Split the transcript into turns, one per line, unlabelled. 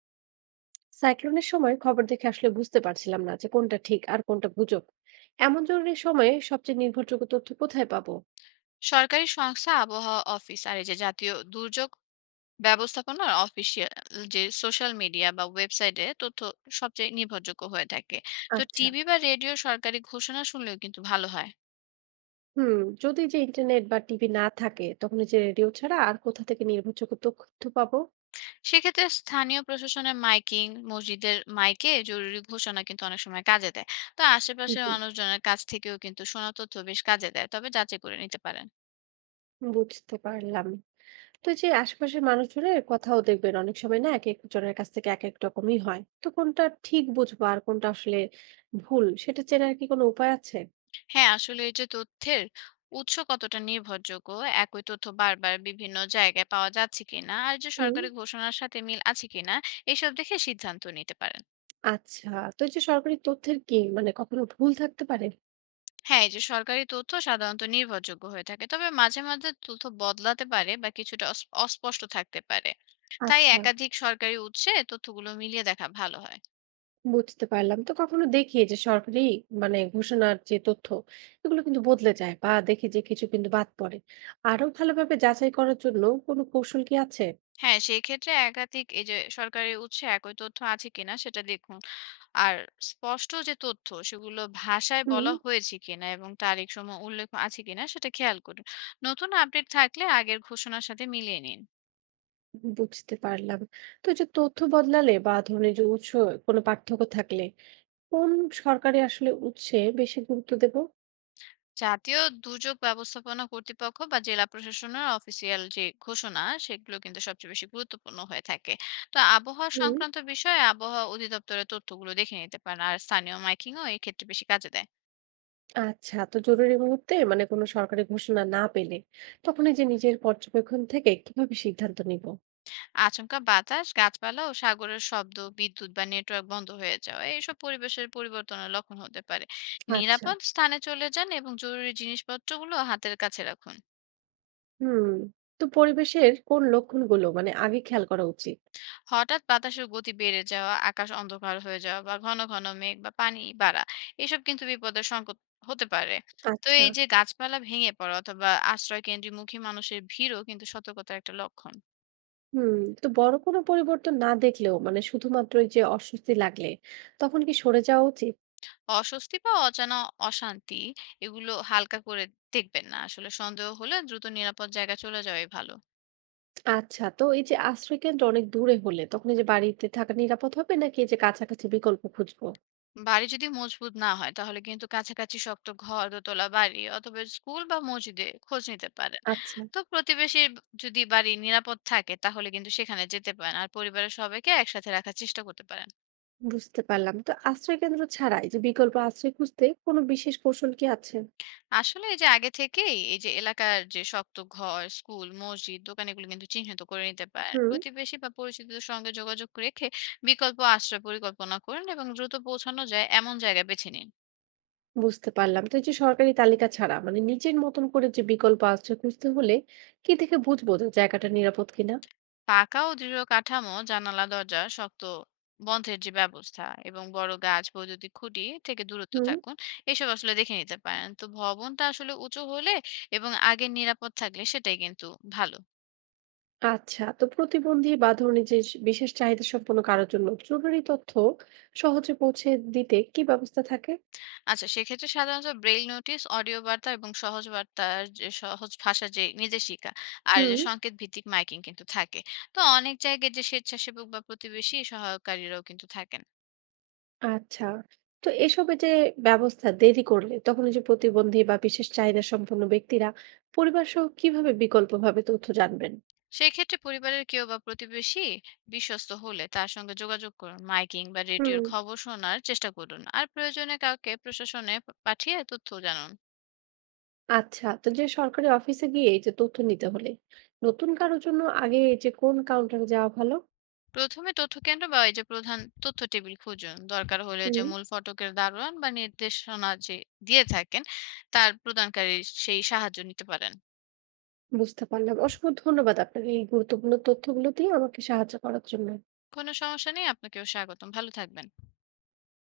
সাইক্লোনের সময় খবর দেখে আসলে বুঝতে পারছিলাম না যে কোনটা ঠিক আর কোনটা গুজব। এমন জরুরি সময়ে সবচেয়ে নির্ভরযোগ্য তথ্য কোথায় পাবো?
সরকারি সংস্থা আবহাওয়া অফিস আর এই যে জাতীয় দুর্যোগ ব্যবস্থাপনার অফিসিয়াল যে সোশ্যাল মিডিয়া বা ওয়েবসাইটে তথ্য সবচেয়ে নির্ভরযোগ্য হয়ে থাকে। তো
আচ্ছা।
টিভি বা রেডিও সরকারি ঘোষণা শুনলেও কিন্তু ভালো হয়।
হুম। যদি ইন্টারনেট বা টিভি না থাকে, তখন এই যে রেডিও ছাড়া আর কোথা থেকে নির্ভরযোগ্য তথ্য পাবো?
সেক্ষেত্রে স্থানীয় প্রশাসনের মাইকিং মসজিদের মাইকে জরুরি ঘোষণা কিন্তু অনেক সময় কাজে দেয়। তো আশেপাশের
জি,
মানুষজনের কাছ থেকেও কিন্তু শোনা তথ্য বেশ কাজে দেয়, তবে যাচাই করে নিতে পারেন।
বুঝতে পারলাম। তো এই যে আশেপাশের মানুষজনের কথাও দেখবেন, অনেক সময় না এক এক জনের কাছ থেকে এক এক রকমই হয়, তো কোনটা ঠিক বুঝবো আর কোনটা আসলে ভুল, সেটা চেনার কি কোনো উপায় আছে?
হ্যাঁ, আসলে এই যে তথ্যের উৎস কতটা নির্ভরযোগ্য, একই তথ্য বারবার বিভিন্ন জায়গায় পাওয়া যাচ্ছে কিনা আর যে
হুম।
সরকারি ঘোষণার সাথে মিল আছে কিনা, এসব দেখে সিদ্ধান্ত নিতে পারেন।
আচ্ছা, তো এই যে সরকারি তথ্যের কি মানে কখনো ভুল থাকতে পারে?
হ্যাঁ, এই যে সরকারি তথ্য সাধারণত নির্ভরযোগ্য হয়ে থাকে, তবে মাঝে মাঝে তথ্য বদলাতে পারে বা কিছুটা অস্পষ্ট থাকতে পারে। তাই
আচ্ছা,
একাধিক সরকারি উৎসে তথ্যগুলো মিলিয়ে দেখা ভালো হয়।
বুঝতে পারলাম। তো কখনো দেখি যে সরকারি মানে ঘোষণার যে তথ্য, এগুলো কিন্তু বদলে যায় বা দেখি যে কিছু কিন্তু বাদ পড়ে। আরো ভালোভাবে যাচাই করার জন্য কোনো কৌশল কি আছে?
হ্যাঁ, সেই ক্ষেত্রে একাধিক এই যে সরকারি উৎসে একই তথ্য আছে কিনা সেটা দেখুন। আর স্পষ্ট যে তথ্য সেগুলো ভাষায়
হুম।
বলা হয়েছে কিনা এবং তারিখ সময় উল্লেখ আছে কিনা সেটা খেয়াল করুন। নতুন আপডেট থাকলে আগের ঘোষণার সাথে মিলিয়ে নিন।
বুঝতে পারলাম। তো এই যে তথ্য বদলালে বা ধরুন এই যে উৎস কোনো পার্থক্য থাকলে, কোন সরকারি আসলে উৎসে বেশি গুরুত্ব দেব?
জাতীয় দুর্যোগ ব্যবস্থাপনা কর্তৃপক্ষ বা জেলা প্রশাসনের অফিসিয়াল যে ঘোষণা সেগুলো কিন্তু সবচেয়ে বেশি গুরুত্বপূর্ণ হয়ে থাকে। তো আবহাওয়া
হুম।
সংক্রান্ত বিষয়ে আবহাওয়া অধিদপ্তরের তথ্যগুলো দেখে নিতে পারেন। আর স্থানীয় মাইকিংও এক্ষেত্রে বেশি কাজে দেয়।
আচ্ছা, তো জরুরি মুহূর্তে মানে কোনো সরকারি ঘোষণা না পেলে, তখন এই যে নিজের পর্যবেক্ষণ থেকে কিভাবে সিদ্ধান্ত নিব?
আচমকা বাতাস, গাছপালা ও সাগরের শব্দ, বিদ্যুৎ বা নেটওয়ার্ক বন্ধ হয়ে যাওয়া, এসব পরিবেশের পরিবর্তনের লক্ষণ হতে পারে।
আচ্ছা।
নিরাপদ স্থানে চলে যান এবং জরুরি জিনিসপত্রগুলো হাতের কাছে রাখুন।
হুম, তো পরিবেশের কোন লক্ষণগুলো মানে আগে খেয়াল করা উচিত?
হঠাৎ বাতাসের গতি বেড়ে যাওয়া, আকাশ অন্ধকার হয়ে যাওয়া বা ঘন ঘন মেঘ বা পানি বাড়া, এসব কিন্তু বিপদের সংকেত হতে পারে। তো
আচ্ছা।
এই যে গাছপালা ভেঙে পড়া অথবা আশ্রয় কেন্দ্রে মুখী মানুষের ভিড়ও কিন্তু সতর্কতার একটা লক্ষণ।
হুম, তো বড় কোনো পরিবর্তন না দেখলেও মানে শুধুমাত্র এই যে অস্বস্তি লাগলে, তখন কি সরে যাওয়া উচিত?
অস্বস্তি বা অজানা অশান্তি এগুলো হালকা করে দেখবেন না, আসলে সন্দেহ হলে দ্রুত নিরাপদ জায়গা চলে যাওয়াই ভালো।
আচ্ছা, তো এই যে আশ্রয়কেন্দ্র অনেক দূরে হলে, তখন এই যে বাড়িতে থাকা নিরাপদ হবে নাকি এই যে কাছাকাছি বিকল্প খুঁজবো?
বাড়ি যদি মজবুত না হয় তাহলে কিন্তু কাছাকাছি শক্ত ঘর, দোতলা বাড়ি অথবা স্কুল বা মসজিদে খোঁজ নিতে পারেন।
আচ্ছা,
তো প্রতিবেশীর যদি বাড়ি নিরাপদ থাকে তাহলে কিন্তু সেখানে যেতে পারেন, আর পরিবারের সবাইকে একসাথে রাখার চেষ্টা করতে পারেন।
বুঝতে পারলাম। তো আশ্রয়কেন্দ্র ছাড়া এই যে বিকল্প আশ্রয় খুঁজতে কোনো বিশেষ কৌশল কি আছে?
আসলে এই যে আগে থেকেই এই যে এলাকার যে শক্ত ঘর, স্কুল, মসজিদ, দোকান এগুলো কিন্তু চিহ্নিত করে নিতে পারেন,
হুম।
প্রতিবেশী বা পরিচিতদের সঙ্গে যোগাযোগ রেখে বিকল্প আশ্রয় পরিকল্পনা করুন এবং দ্রুত পৌঁছানো যায় এমন জায়গা বেছে নিন।
বুঝতে পারলাম। তো এই যে সরকারি তালিকা ছাড়া মানে নিজের মতন করে যে বিকল্প আশ্রয় খুঁজতে হলে, কি দেখে বুঝবো যে জায়গাটা নিরাপদ কিনা?
পাকা ও দৃঢ় কাঠামো, জানালা দরজা শক্ত বন্ধের যে ব্যবস্থা, এবং বড় গাছ বৈদ্যুতিক খুঁটি থেকে দূরত্ব
হুম।
থাকুন, এসব আসলে দেখে নিতে পারেন। তো ভবনটা আসলে উঁচু হলে এবং আগে নিরাপদ থাকলে সেটাই কিন্তু ভালো।
আচ্ছা, তো প্রতিবন্ধী বা ধরুন এই যে বিশেষ চাহিদা সম্পন্ন কারোর জন্য জরুরি তথ্য সহজে পৌঁছে দিতে কি ব্যবস্থা থাকে?
আচ্ছা, সেক্ষেত্রে সাধারণত ব্রেইল নোটিশ, অডিও বার্তা এবং সহজ বার্তার যে সহজ ভাষা যে নিজে শিখা আর যে
হুম।
সংকেত ভিত্তিক মাইকিং কিন্তু থাকে। তো অনেক জায়গায় যে স্বেচ্ছাসেবক বা প্রতিবেশী সহায়কারীরাও কিন্তু থাকেন।
আচ্ছা, তো এসবে যে ব্যবস্থা দেরি করলে, তখন এই যে প্রতিবন্ধী বা বিশেষ চাহিদা সম্পন্ন ব্যক্তিরা পরিবার সহ কিভাবে বিকল্পভাবে তথ্য জানবেন?
সেক্ষেত্রে পরিবারের কেউ বা প্রতিবেশী বিশ্বস্ত হলে তার সঙ্গে যোগাযোগ করুন। মাইকিং বা
হুম।
রেডিওর খবর শোনার চেষ্টা করুন। আর প্রয়োজনে কাউকে প্রশাসনে পাঠিয়ে তথ্য জানান।
আচ্ছা, তো যে সরকারি অফিসে গিয়ে এই যে তথ্য নিতে হলে নতুন কারোর জন্য আগে এই যে কোন কাউন্টারে যাওয়া ভালো?
প্রথমে তথ্যকেন্দ্র বা এই যে প্রধান তথ্য টেবিল খুঁজুন, দরকার হলে যে
হুম,
মূল ফটকের দারোয়ান বা নির্দেশনা যে দিয়ে থাকেন তার প্রদানকারী সেই সাহায্য নিতে পারেন।
বুঝতে পারলাম। অসংখ্য ধন্যবাদ আপনাকে এই গুরুত্বপূর্ণ তথ্যগুলো দিয়ে আমাকে সাহায্য করার জন্য।
কোনো সমস্যা নেই, আপনাকেও স্বাগতম, ভালো থাকবেন।